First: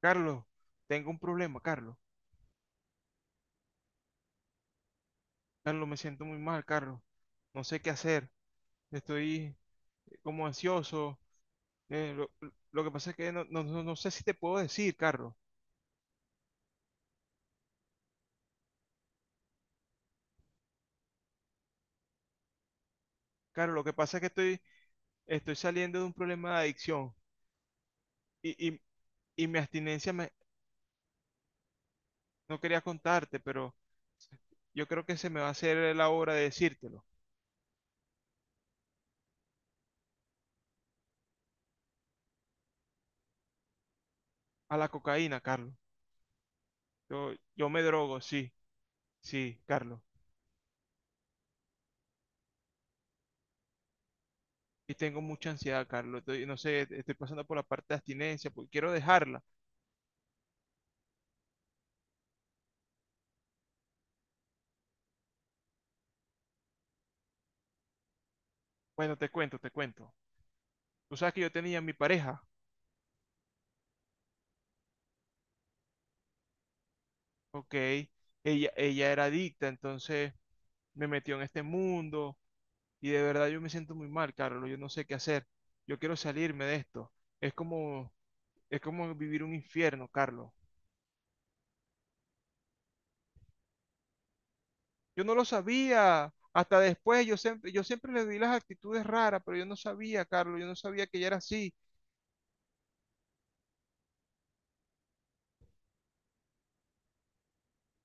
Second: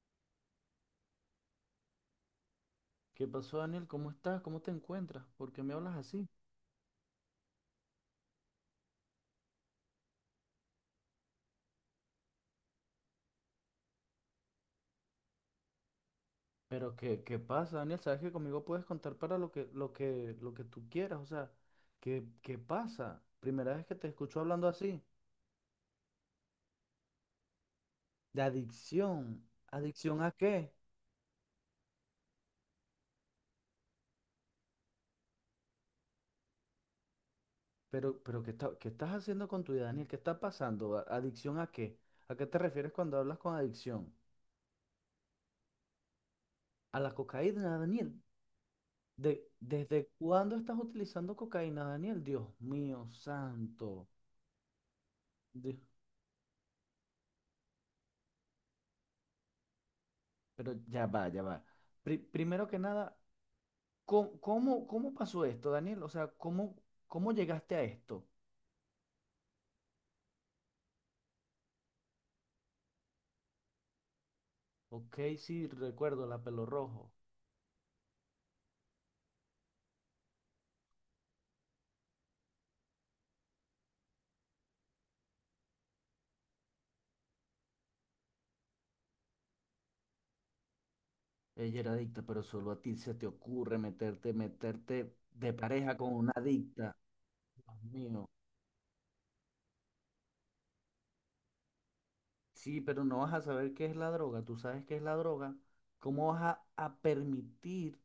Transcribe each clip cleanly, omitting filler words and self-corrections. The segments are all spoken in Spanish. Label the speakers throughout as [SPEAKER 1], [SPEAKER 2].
[SPEAKER 1] Carlos, tengo un problema, Carlos.
[SPEAKER 2] ¿Qué pasó, Daniel? ¿Cómo estás? ¿Cómo te encuentras? ¿Por qué me
[SPEAKER 1] Carlos, me
[SPEAKER 2] hablas
[SPEAKER 1] siento
[SPEAKER 2] así?
[SPEAKER 1] muy mal, Carlos. No sé qué hacer. Estoy como ansioso. Eh, lo, lo- que pasa es que no sé si te puedo decir, Carlos.
[SPEAKER 2] Pero ¿qué pasa, Daniel? Sabes que conmigo puedes contar para lo que tú quieras. O sea, ¿qué pasa?
[SPEAKER 1] Carlos,
[SPEAKER 2] Primera
[SPEAKER 1] lo
[SPEAKER 2] vez
[SPEAKER 1] que
[SPEAKER 2] que te
[SPEAKER 1] pasa es que
[SPEAKER 2] escucho
[SPEAKER 1] estoy,
[SPEAKER 2] hablando así.
[SPEAKER 1] estoy saliendo de un problema de adicción
[SPEAKER 2] De
[SPEAKER 1] y, y-
[SPEAKER 2] adicción.
[SPEAKER 1] y mi abstinencia
[SPEAKER 2] ¿Adicción a qué?
[SPEAKER 1] no quería contarte, pero yo creo que se me va a hacer la hora de decírtelo.
[SPEAKER 2] Pero ¿qué estás haciendo con tu vida, Daniel? ¿Qué está pasando? ¿Adicción a qué? ¿A qué te refieres cuando hablas con adicción?
[SPEAKER 1] A la cocaína, Carlos.
[SPEAKER 2] ¿A la
[SPEAKER 1] Yo
[SPEAKER 2] cocaína,
[SPEAKER 1] me drogo,
[SPEAKER 2] Daniel?
[SPEAKER 1] sí, sí, Carlos.
[SPEAKER 2] ¿Desde cuándo estás utilizando cocaína, Daniel? Dios mío, santo.
[SPEAKER 1] Y tengo mucha ansiedad, Carlos. No sé, estoy pasando por la parte de abstinencia porque quiero dejarla.
[SPEAKER 2] Pero ya va, ya va. Primero que nada, ¿cómo pasó esto, Daniel? O sea, ¿cómo llegaste a esto?
[SPEAKER 1] Bueno, te cuento, te cuento. Tú sabes que yo tenía mi pareja,
[SPEAKER 2] Ok, sí, recuerdo la pelo rojo.
[SPEAKER 1] ¿ok? Ella era adicta, entonces me metió en este mundo y de verdad yo me siento muy mal, Carlos. Yo no sé qué hacer. Yo quiero salirme de esto. Es como, es como vivir un infierno, Carlos.
[SPEAKER 2] Ella era adicta, pero solo a ti se te ocurre meterte
[SPEAKER 1] Yo no lo
[SPEAKER 2] de pareja con
[SPEAKER 1] sabía.
[SPEAKER 2] una
[SPEAKER 1] Hasta
[SPEAKER 2] adicta.
[SPEAKER 1] después yo siempre,
[SPEAKER 2] Dios
[SPEAKER 1] yo siempre le
[SPEAKER 2] mío.
[SPEAKER 1] vi las actitudes raras, pero yo no sabía, Carlos. Yo no sabía que ella era así.
[SPEAKER 2] Sí, pero no vas a saber qué es la droga. Tú sabes qué es la droga. ¿Cómo vas a permitir?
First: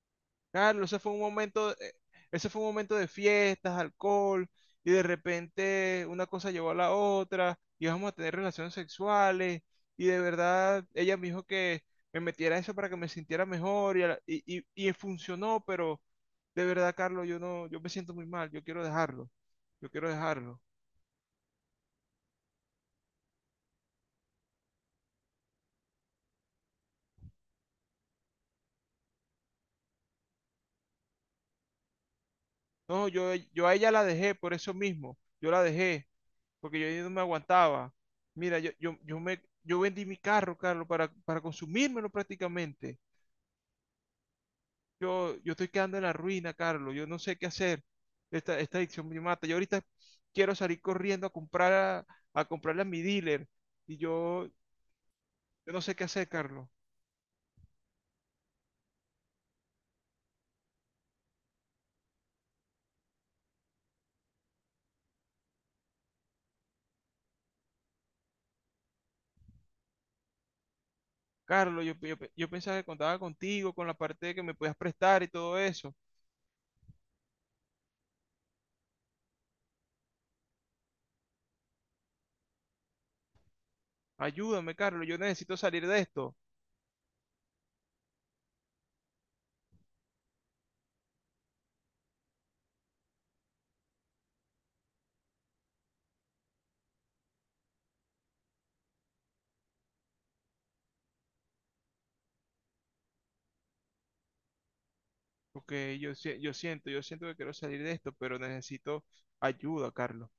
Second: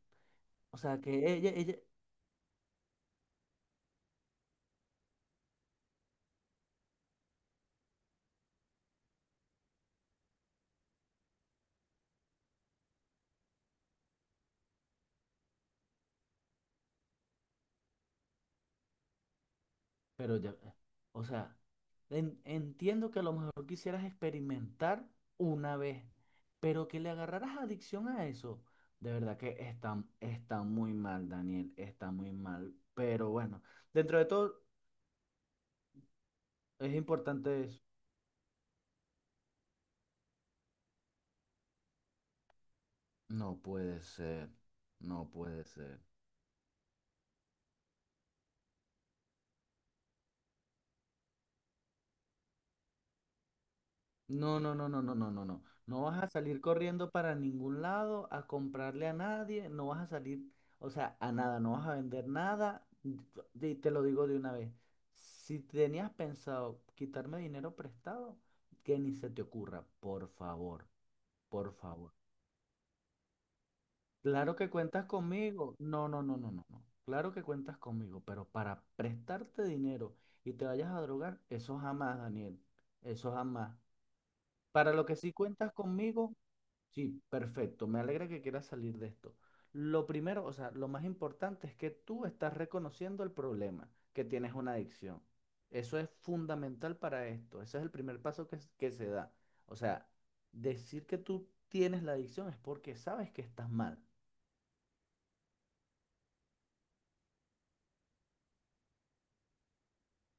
[SPEAKER 2] O
[SPEAKER 1] Claro, ese
[SPEAKER 2] sea,
[SPEAKER 1] fue un
[SPEAKER 2] que ella,
[SPEAKER 1] momento,
[SPEAKER 2] ella,
[SPEAKER 1] eh, ese fue un momento de fiestas, alcohol, y de repente una cosa llevó a la otra, y vamos a tener relaciones sexuales, y de verdad ella me dijo que me metiera eso para que me sintiera mejor, y, a la- y funcionó, pero de verdad, Carlos, yo no, yo me siento muy mal, yo quiero dejarlo, yo quiero
[SPEAKER 2] pero ya,
[SPEAKER 1] dejarlo.
[SPEAKER 2] o sea. Entiendo que a lo mejor quisieras experimentar una vez, pero que le agarraras adicción a eso, de verdad que está muy mal, Daniel, está muy mal.
[SPEAKER 1] No,
[SPEAKER 2] Pero
[SPEAKER 1] yo,
[SPEAKER 2] bueno,
[SPEAKER 1] yo a ella la
[SPEAKER 2] dentro de
[SPEAKER 1] dejé por
[SPEAKER 2] todo
[SPEAKER 1] eso mismo, yo la dejé, porque yo
[SPEAKER 2] es
[SPEAKER 1] ya no me
[SPEAKER 2] importante eso.
[SPEAKER 1] aguantaba. Mira, yo vendí mi carro, Carlos, para consumírmelo prácticamente.
[SPEAKER 2] No puede ser, no
[SPEAKER 1] Yo
[SPEAKER 2] puede
[SPEAKER 1] estoy quedando
[SPEAKER 2] ser.
[SPEAKER 1] en la ruina, Carlos. Yo no sé qué hacer. Esta adicción me mata. Yo ahorita quiero salir corriendo a comprarle a mi dealer. Y yo,
[SPEAKER 2] No, no, no, no, no, no, no, no.
[SPEAKER 1] yo no sé
[SPEAKER 2] No
[SPEAKER 1] qué
[SPEAKER 2] vas a
[SPEAKER 1] hacer,
[SPEAKER 2] salir
[SPEAKER 1] Carlos.
[SPEAKER 2] corriendo para ningún lado a comprarle a nadie, no vas a salir, o sea, a nada, no vas a vender nada. Y te lo digo de una vez. Si tenías pensado quitarme dinero prestado, que ni se te ocurra, por favor, por
[SPEAKER 1] Carlos, yo,
[SPEAKER 2] favor.
[SPEAKER 1] yo, yo pensaba que contaba contigo, con la parte de que me
[SPEAKER 2] Claro que
[SPEAKER 1] podías
[SPEAKER 2] cuentas
[SPEAKER 1] prestar y todo
[SPEAKER 2] conmigo.
[SPEAKER 1] eso.
[SPEAKER 2] No, no, no, no, no, no. Claro que cuentas conmigo, pero para prestarte dinero y te vayas a drogar, eso jamás, Daniel. Eso jamás.
[SPEAKER 1] Ayúdame,
[SPEAKER 2] Para lo
[SPEAKER 1] Carlos. Yo
[SPEAKER 2] que sí
[SPEAKER 1] necesito
[SPEAKER 2] cuentas
[SPEAKER 1] salir de esto.
[SPEAKER 2] conmigo. Sí, perfecto. Me alegra que quieras salir de esto. Lo primero, o sea, lo más importante es que tú estás reconociendo el problema, que tienes una adicción. Eso es fundamental para esto. Ese es el primer paso que se da. O sea, decir que tú tienes la adicción es porque sabes que estás mal.
[SPEAKER 1] Porque yo, si- yo siento que quiero salir de esto, pero necesito ayuda, Carlos.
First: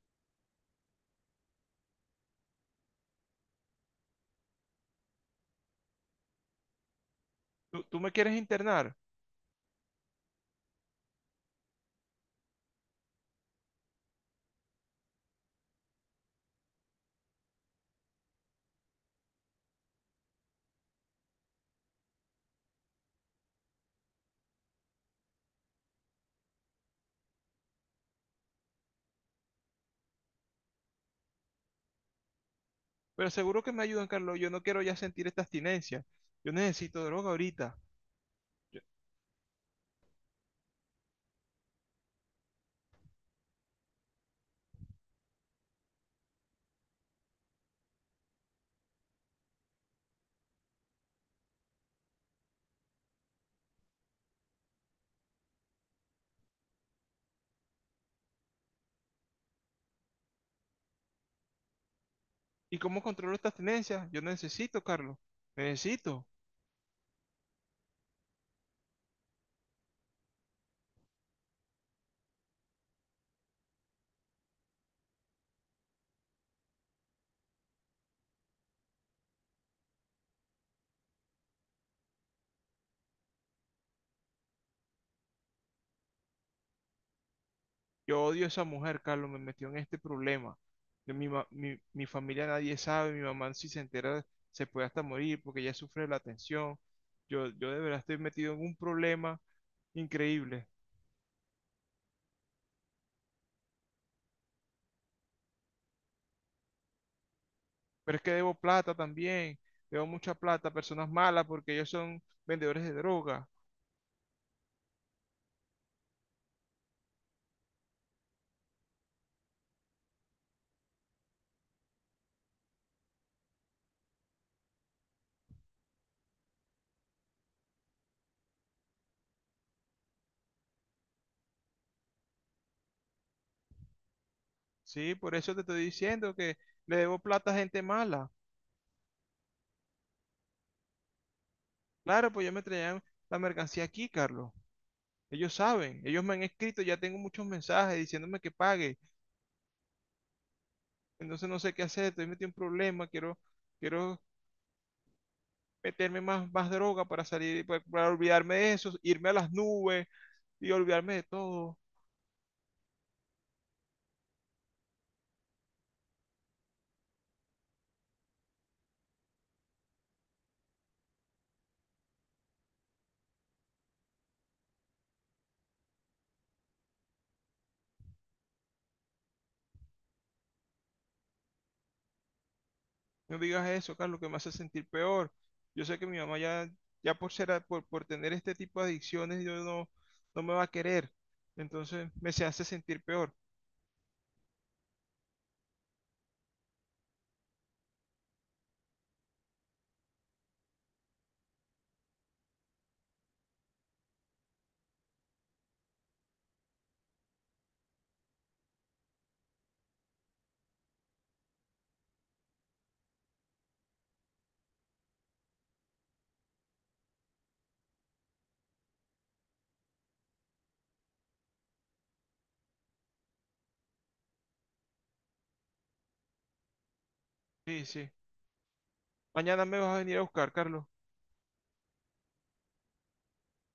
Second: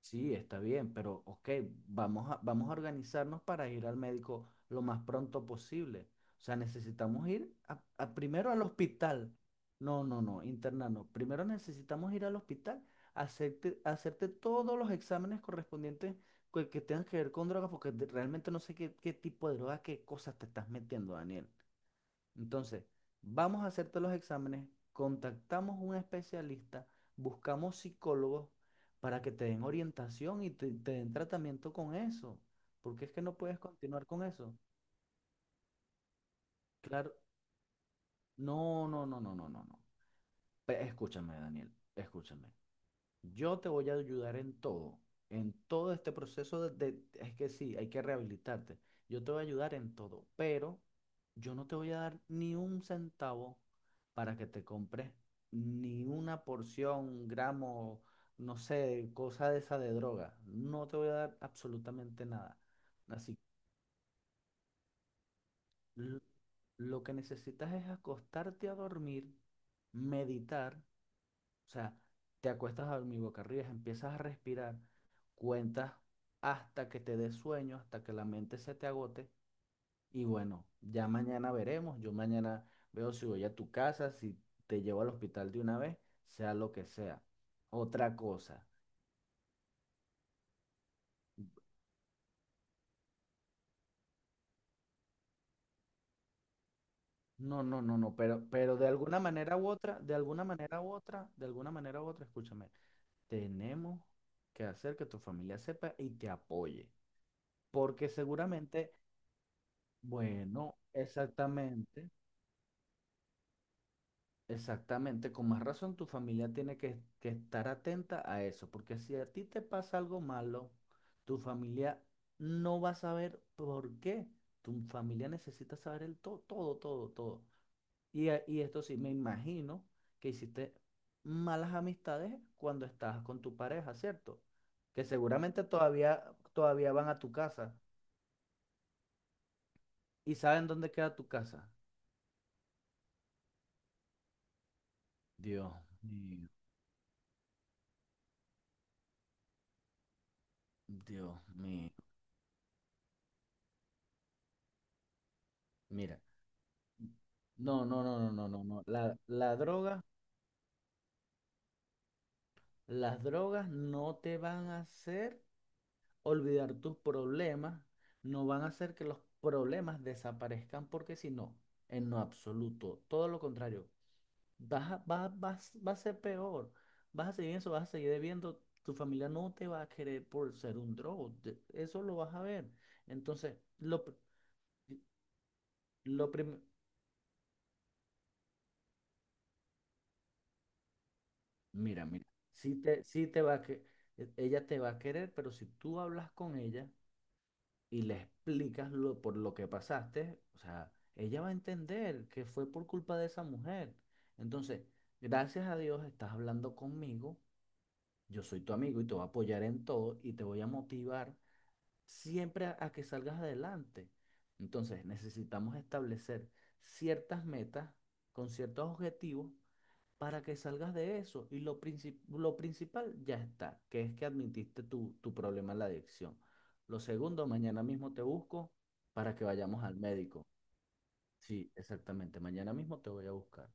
[SPEAKER 2] Sí, está bien, pero ok, vamos a organizarnos para ir al médico lo más pronto posible. O sea, necesitamos ir
[SPEAKER 1] Tú me quieres
[SPEAKER 2] primero al
[SPEAKER 1] internar,
[SPEAKER 2] hospital. No, no, no, interna no. Primero necesitamos ir al hospital, hacerte todos los exámenes correspondientes que tengan que ver con drogas, porque realmente no sé qué, qué tipo de droga, qué cosas te estás metiendo, Daniel. Entonces, vamos a hacerte los exámenes, contactamos un especialista, buscamos psicólogos para que te den orientación y te den tratamiento con eso, porque es que
[SPEAKER 1] pero
[SPEAKER 2] no puedes
[SPEAKER 1] seguro que me ayudan,
[SPEAKER 2] continuar con
[SPEAKER 1] Carlos. Yo
[SPEAKER 2] eso.
[SPEAKER 1] no quiero ya sentir esta abstinencia. Yo necesito
[SPEAKER 2] Claro,
[SPEAKER 1] droga ahorita. Yo-
[SPEAKER 2] no, no, no, no, no, no, no. Escúchame, Daniel, escúchame. Yo te voy a ayudar en todo este proceso es que sí, hay que rehabilitarte. Yo te voy a ayudar en todo, pero yo no te voy a dar ni un centavo para que te compres ni una porción, un gramo, no sé, cosa de esa de droga. No te voy a dar absolutamente nada.
[SPEAKER 1] ¿Y cómo controlo
[SPEAKER 2] Así,
[SPEAKER 1] esta abstinencia? Yo necesito, Carlos.
[SPEAKER 2] l-
[SPEAKER 1] Necesito.
[SPEAKER 2] lo que necesitas es acostarte a dormir, meditar, o sea, te acuestas a dormir boca arriba, empiezas a respirar, cuentas hasta que te des sueño, hasta que la mente se te agote. Y bueno, ya mañana veremos. Yo mañana veo si voy a tu casa, si te llevo al hospital de una vez, sea lo que sea. Otra
[SPEAKER 1] Yo odio a esa
[SPEAKER 2] cosa.
[SPEAKER 1] mujer, Carlos. Me metió en este problema. Mi familia nadie sabe. Mi mamá si se entera se puede hasta morir porque ella sufre la tensión. Yo,
[SPEAKER 2] No,
[SPEAKER 1] yo de
[SPEAKER 2] no, no,
[SPEAKER 1] verdad
[SPEAKER 2] no,
[SPEAKER 1] estoy
[SPEAKER 2] pero,
[SPEAKER 1] metido en un
[SPEAKER 2] pero de alguna
[SPEAKER 1] problema
[SPEAKER 2] manera u otra, de alguna
[SPEAKER 1] increíble.
[SPEAKER 2] manera u otra, de alguna manera u otra, escúchame, tenemos que hacer que tu familia sepa y te apoye. Porque
[SPEAKER 1] Pero es que debo
[SPEAKER 2] seguramente,
[SPEAKER 1] plata también. Debo mucha plata a
[SPEAKER 2] bueno,
[SPEAKER 1] personas malas porque ellos
[SPEAKER 2] exactamente.
[SPEAKER 1] son vendedores de droga.
[SPEAKER 2] Exactamente, con más razón tu familia tiene que estar atenta a eso, porque si a ti te pasa algo malo, tu familia no va a saber por qué. Tu familia necesita saber el to todo, todo, todo. Y esto sí, me imagino que hiciste malas amistades cuando estabas con tu pareja, ¿cierto? Que
[SPEAKER 1] Sí, por eso te
[SPEAKER 2] seguramente
[SPEAKER 1] estoy
[SPEAKER 2] todavía,
[SPEAKER 1] diciendo que
[SPEAKER 2] todavía
[SPEAKER 1] le
[SPEAKER 2] van
[SPEAKER 1] debo
[SPEAKER 2] a tu
[SPEAKER 1] plata a
[SPEAKER 2] casa
[SPEAKER 1] gente mala.
[SPEAKER 2] y saben dónde queda tu casa.
[SPEAKER 1] Claro, pues yo me traían la mercancía aquí, Carlos. Ellos
[SPEAKER 2] Dios
[SPEAKER 1] saben, ellos me han
[SPEAKER 2] mío,
[SPEAKER 1] escrito, ya tengo muchos mensajes diciéndome que pague.
[SPEAKER 2] Dios
[SPEAKER 1] Entonces no sé qué
[SPEAKER 2] mío.
[SPEAKER 1] hacer, estoy metido en un problema, quiero meterme
[SPEAKER 2] Mira.
[SPEAKER 1] más droga para salir, para,
[SPEAKER 2] No, no,
[SPEAKER 1] para
[SPEAKER 2] no, no, no,
[SPEAKER 1] olvidarme
[SPEAKER 2] no,
[SPEAKER 1] de
[SPEAKER 2] no.
[SPEAKER 1] eso,
[SPEAKER 2] La,
[SPEAKER 1] irme a las
[SPEAKER 2] la droga,
[SPEAKER 1] nubes y olvidarme de todo.
[SPEAKER 2] las drogas no te van a hacer olvidar tus problemas, no van a hacer que los problemas desaparezcan, porque si no, en lo absoluto, todo lo contrario, vas a, va, vas- va a ser peor, vas a seguir en eso, vas a seguir debiendo, tu familia no te va a querer por ser un drogo, eso lo vas a ver.
[SPEAKER 1] No
[SPEAKER 2] Entonces,
[SPEAKER 1] digas eso,
[SPEAKER 2] lo, pr-
[SPEAKER 1] Carlos, que me hace sentir peor. Yo sé que mi
[SPEAKER 2] lo
[SPEAKER 1] mamá
[SPEAKER 2] primero.
[SPEAKER 1] ya por ser, a- por tener este tipo de adicciones, yo no me va a querer.
[SPEAKER 2] Mira,
[SPEAKER 1] Entonces
[SPEAKER 2] mira,
[SPEAKER 1] me se hace sentir
[SPEAKER 2] sí
[SPEAKER 1] peor.
[SPEAKER 2] te va a que, e- ella te va a querer, pero si tú hablas con ella y le explicas por lo que pasaste, o sea, ella va a entender que fue por culpa de esa mujer. Entonces, gracias a Dios estás hablando conmigo, yo soy tu amigo y te voy a apoyar en todo y te voy a motivar siempre a que salgas adelante. Entonces, necesitamos establecer ciertas metas con ciertos objetivos para que salgas de eso. Y lo principal ya está, que es que admitiste tu problema en la adicción. Lo segundo, mañana
[SPEAKER 1] Sí, sí.
[SPEAKER 2] mismo te busco para que
[SPEAKER 1] Mañana me
[SPEAKER 2] vayamos
[SPEAKER 1] vas
[SPEAKER 2] al
[SPEAKER 1] a venir a
[SPEAKER 2] médico.
[SPEAKER 1] buscar, Carlos.
[SPEAKER 2] Sí, exactamente, mañana mismo te voy a buscar.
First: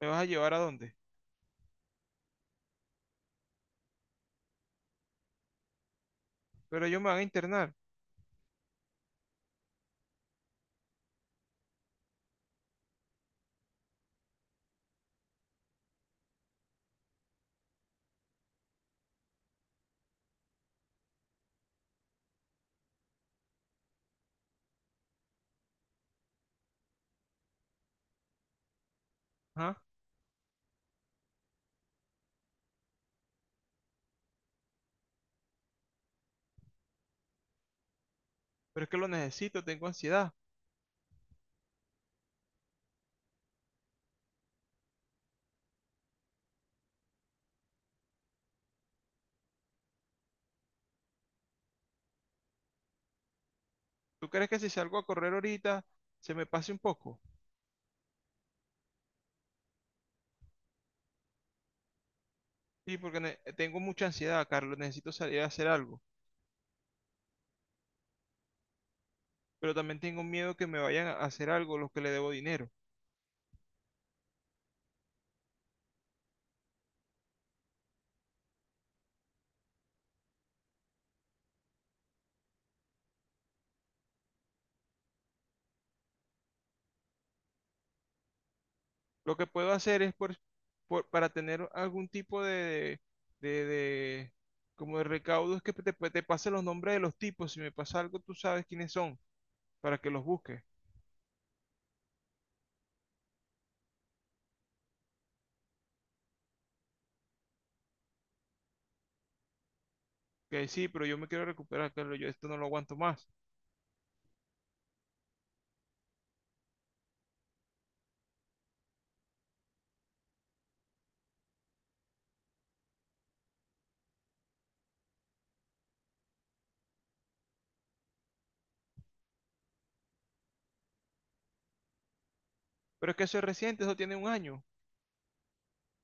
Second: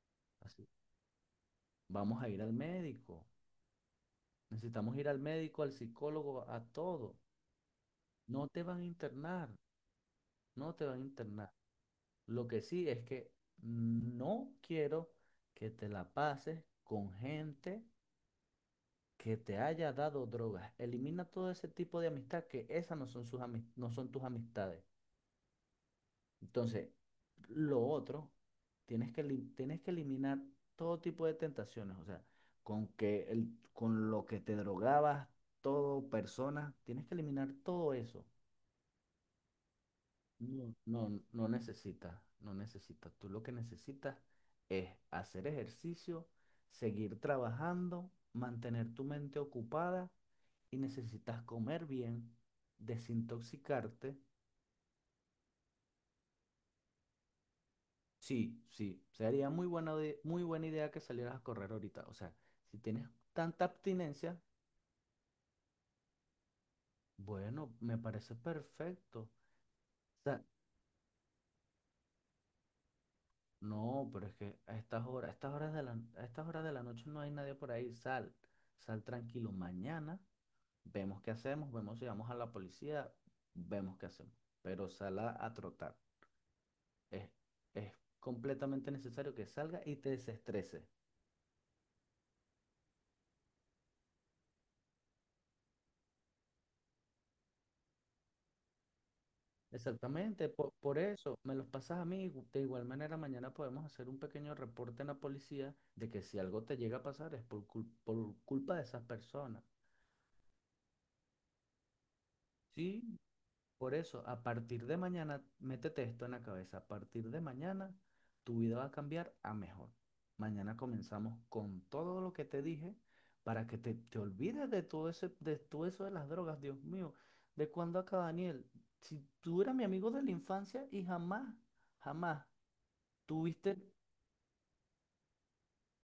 [SPEAKER 1] ¿Me vas a llevar a
[SPEAKER 2] Así.
[SPEAKER 1] dónde?
[SPEAKER 2] Vamos a ir al médico. Necesitamos ir al médico, al psicólogo, a
[SPEAKER 1] Pero ellos me
[SPEAKER 2] todo.
[SPEAKER 1] van a internar.
[SPEAKER 2] No te van a internar, no te van a internar. Lo que sí es que no quiero que te la pases con gente que te haya dado drogas. Elimina todo ese tipo de amistad que esas no son no son tus amistades. Entonces, lo otro, tienes que, elim-
[SPEAKER 1] ¿Ah?
[SPEAKER 2] tienes que eliminar todo tipo de tentaciones. O sea, con lo que te drogabas, todo, persona, tienes que eliminar todo eso.
[SPEAKER 1] Pero es que lo necesito, tengo ansiedad.
[SPEAKER 2] No, no, no necesitas, no necesitas. Tú lo que necesitas es hacer ejercicio, seguir trabajando, mantener tu mente ocupada y necesitas comer bien, desintoxicarte.
[SPEAKER 1] ¿Tú crees que si salgo a correr ahorita se me pase un poco?
[SPEAKER 2] Sí, sí, sería muy buena idea que salieras a correr ahorita. O sea, si
[SPEAKER 1] Sí,
[SPEAKER 2] tienes
[SPEAKER 1] porque
[SPEAKER 2] tanta
[SPEAKER 1] tengo mucha
[SPEAKER 2] abstinencia,
[SPEAKER 1] ansiedad, Carlos. Necesito salir a hacer algo.
[SPEAKER 2] bueno, me parece perfecto.
[SPEAKER 1] Pero también tengo miedo que me vayan a hacer algo los que le debo dinero.
[SPEAKER 2] No, pero es que a estas horas de la noche no hay nadie por ahí. Sal, sal tranquilo. Mañana vemos qué hacemos, vemos si vamos a la policía, vemos qué hacemos. Pero sal a trotar. Es, es completamente necesario
[SPEAKER 1] Lo
[SPEAKER 2] que
[SPEAKER 1] que puedo
[SPEAKER 2] salga y
[SPEAKER 1] hacer
[SPEAKER 2] te
[SPEAKER 1] es
[SPEAKER 2] desestreses.
[SPEAKER 1] para tener algún tipo de, de- como de recaudo es que te pase los nombres de los tipos. Si me pasa algo, tú sabes quiénes son para que los
[SPEAKER 2] Exactamente,
[SPEAKER 1] busques.
[SPEAKER 2] eso me los pasas a mí. De igual manera, mañana podemos hacer un pequeño reporte en la policía de que si algo te llega a pasar es por culpa de esas personas.
[SPEAKER 1] Que sí, pero yo me quiero recuperar, Carlos, yo esto no lo aguanto
[SPEAKER 2] Sí,
[SPEAKER 1] más.
[SPEAKER 2] por eso, a partir de mañana, métete esto en la cabeza. A partir de mañana, tu vida va a cambiar a mejor. Mañana comenzamos con todo lo que te dije para que te olvides de todo eso de las drogas. Dios mío, ¿de cuándo acá, Daniel? Si tú eras mi amigo de la infancia y jamás, jamás
[SPEAKER 1] Pero es que eso es
[SPEAKER 2] tuviste,
[SPEAKER 1] reciente, eso tiene un año.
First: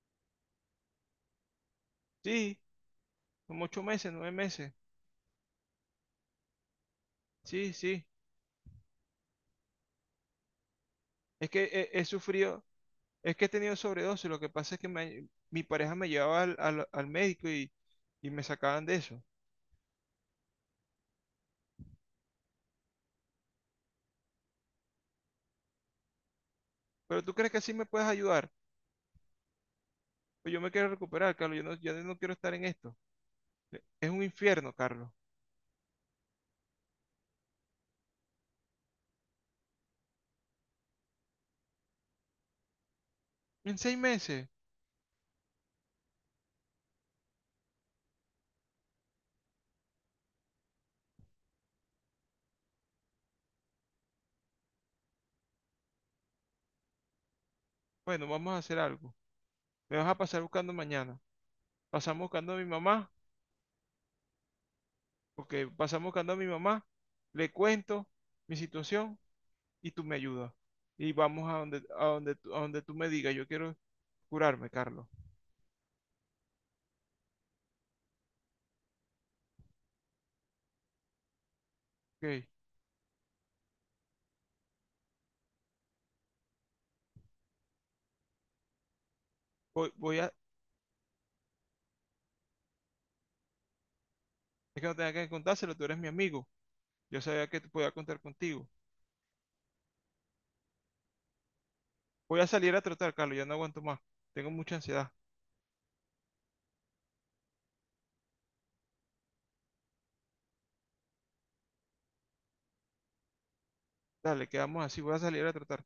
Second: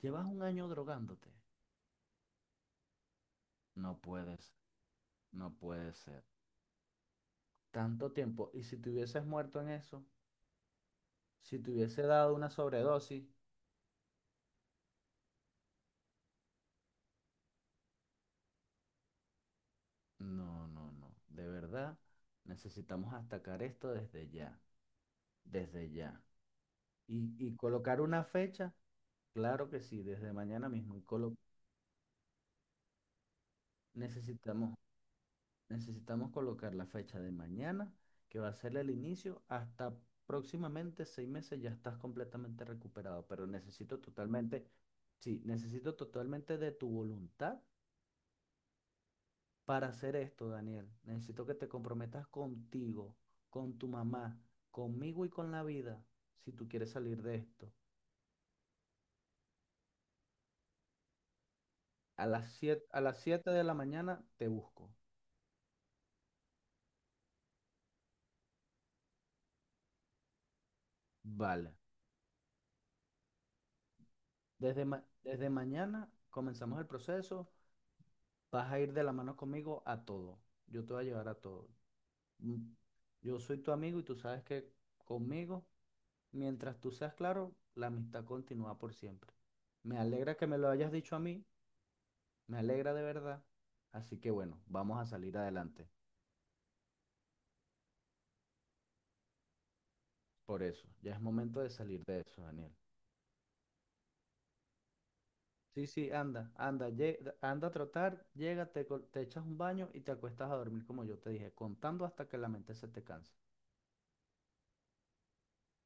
[SPEAKER 2] llevas un año drogándote.
[SPEAKER 1] Sí, como ocho
[SPEAKER 2] No
[SPEAKER 1] meses, nueve
[SPEAKER 2] puedes,
[SPEAKER 1] meses.
[SPEAKER 2] no puede ser.
[SPEAKER 1] Sí, sí.
[SPEAKER 2] Tanto tiempo. Y si te hubieses muerto en eso,
[SPEAKER 1] Es
[SPEAKER 2] si
[SPEAKER 1] que
[SPEAKER 2] te
[SPEAKER 1] he,
[SPEAKER 2] hubiese
[SPEAKER 1] he
[SPEAKER 2] dado una
[SPEAKER 1] sufrido, es
[SPEAKER 2] sobredosis.
[SPEAKER 1] que he tenido sobredosis. Lo que pasa es que mi pareja me llevaba al médico y me sacaban de eso.
[SPEAKER 2] No, no, no. De verdad, necesitamos atacar esto desde ya, desde ya.
[SPEAKER 1] Pero tú
[SPEAKER 2] Y,
[SPEAKER 1] crees
[SPEAKER 2] y
[SPEAKER 1] que así me
[SPEAKER 2] colocar
[SPEAKER 1] puedes
[SPEAKER 2] una
[SPEAKER 1] ayudar.
[SPEAKER 2] fecha, claro que sí, desde
[SPEAKER 1] Pues yo
[SPEAKER 2] mañana
[SPEAKER 1] me quiero
[SPEAKER 2] mismo.
[SPEAKER 1] recuperar, Carlos, yo no quiero estar en esto. Es un infierno,
[SPEAKER 2] Necesitamos,
[SPEAKER 1] Carlos.
[SPEAKER 2] necesitamos colocar la fecha de mañana, que va a ser el inicio, hasta próximamente 6 meses ya estás completamente recuperado. Pero
[SPEAKER 1] En seis meses,
[SPEAKER 2] sí, necesito totalmente de tu voluntad. Para hacer esto, Daniel, necesito que te comprometas contigo, con tu mamá, conmigo y con la vida, si tú quieres salir de esto.
[SPEAKER 1] bueno, vamos a hacer algo. Me vas a pasar buscando mañana. Pasamos
[SPEAKER 2] A las
[SPEAKER 1] buscando a mi
[SPEAKER 2] 7, a
[SPEAKER 1] mamá.
[SPEAKER 2] las siete de la mañana te busco.
[SPEAKER 1] Ok, pasamos buscando a mi mamá, le cuento mi situación y tú me ayudas. Y vamos a
[SPEAKER 2] Vale.
[SPEAKER 1] donde, a donde, tú- a donde tú me digas, yo quiero curarme,
[SPEAKER 2] Desde, ma-
[SPEAKER 1] Carlos.
[SPEAKER 2] desde mañana comenzamos el proceso. Vas a ir de la mano conmigo a todo. Yo te voy a llevar a todo.
[SPEAKER 1] Ok,
[SPEAKER 2] Mm. Yo soy tu amigo y tú sabes que conmigo, mientras tú seas claro, la amistad continúa por siempre.
[SPEAKER 1] voy,
[SPEAKER 2] Me
[SPEAKER 1] voy a,
[SPEAKER 2] alegra que me lo hayas dicho a mí. Me alegra de verdad. Así que bueno,
[SPEAKER 1] es que no
[SPEAKER 2] vamos a
[SPEAKER 1] tenga que
[SPEAKER 2] salir
[SPEAKER 1] contárselo, tú
[SPEAKER 2] adelante.
[SPEAKER 1] eres mi amigo. Yo sabía que te podía contar contigo.
[SPEAKER 2] Por eso, ya es momento de salir de
[SPEAKER 1] Voy
[SPEAKER 2] eso,
[SPEAKER 1] a
[SPEAKER 2] Daniel.
[SPEAKER 1] salir a trotar, Carlos, ya no aguanto más. Tengo mucha ansiedad.
[SPEAKER 2] Sí, sí, anda, anda, anda a trotar, llega, te echas un baño y te acuestas a dormir como yo te dije, contando hasta que la mente se te canse.
[SPEAKER 1] Dale, quedamos así, voy a salir a trotar.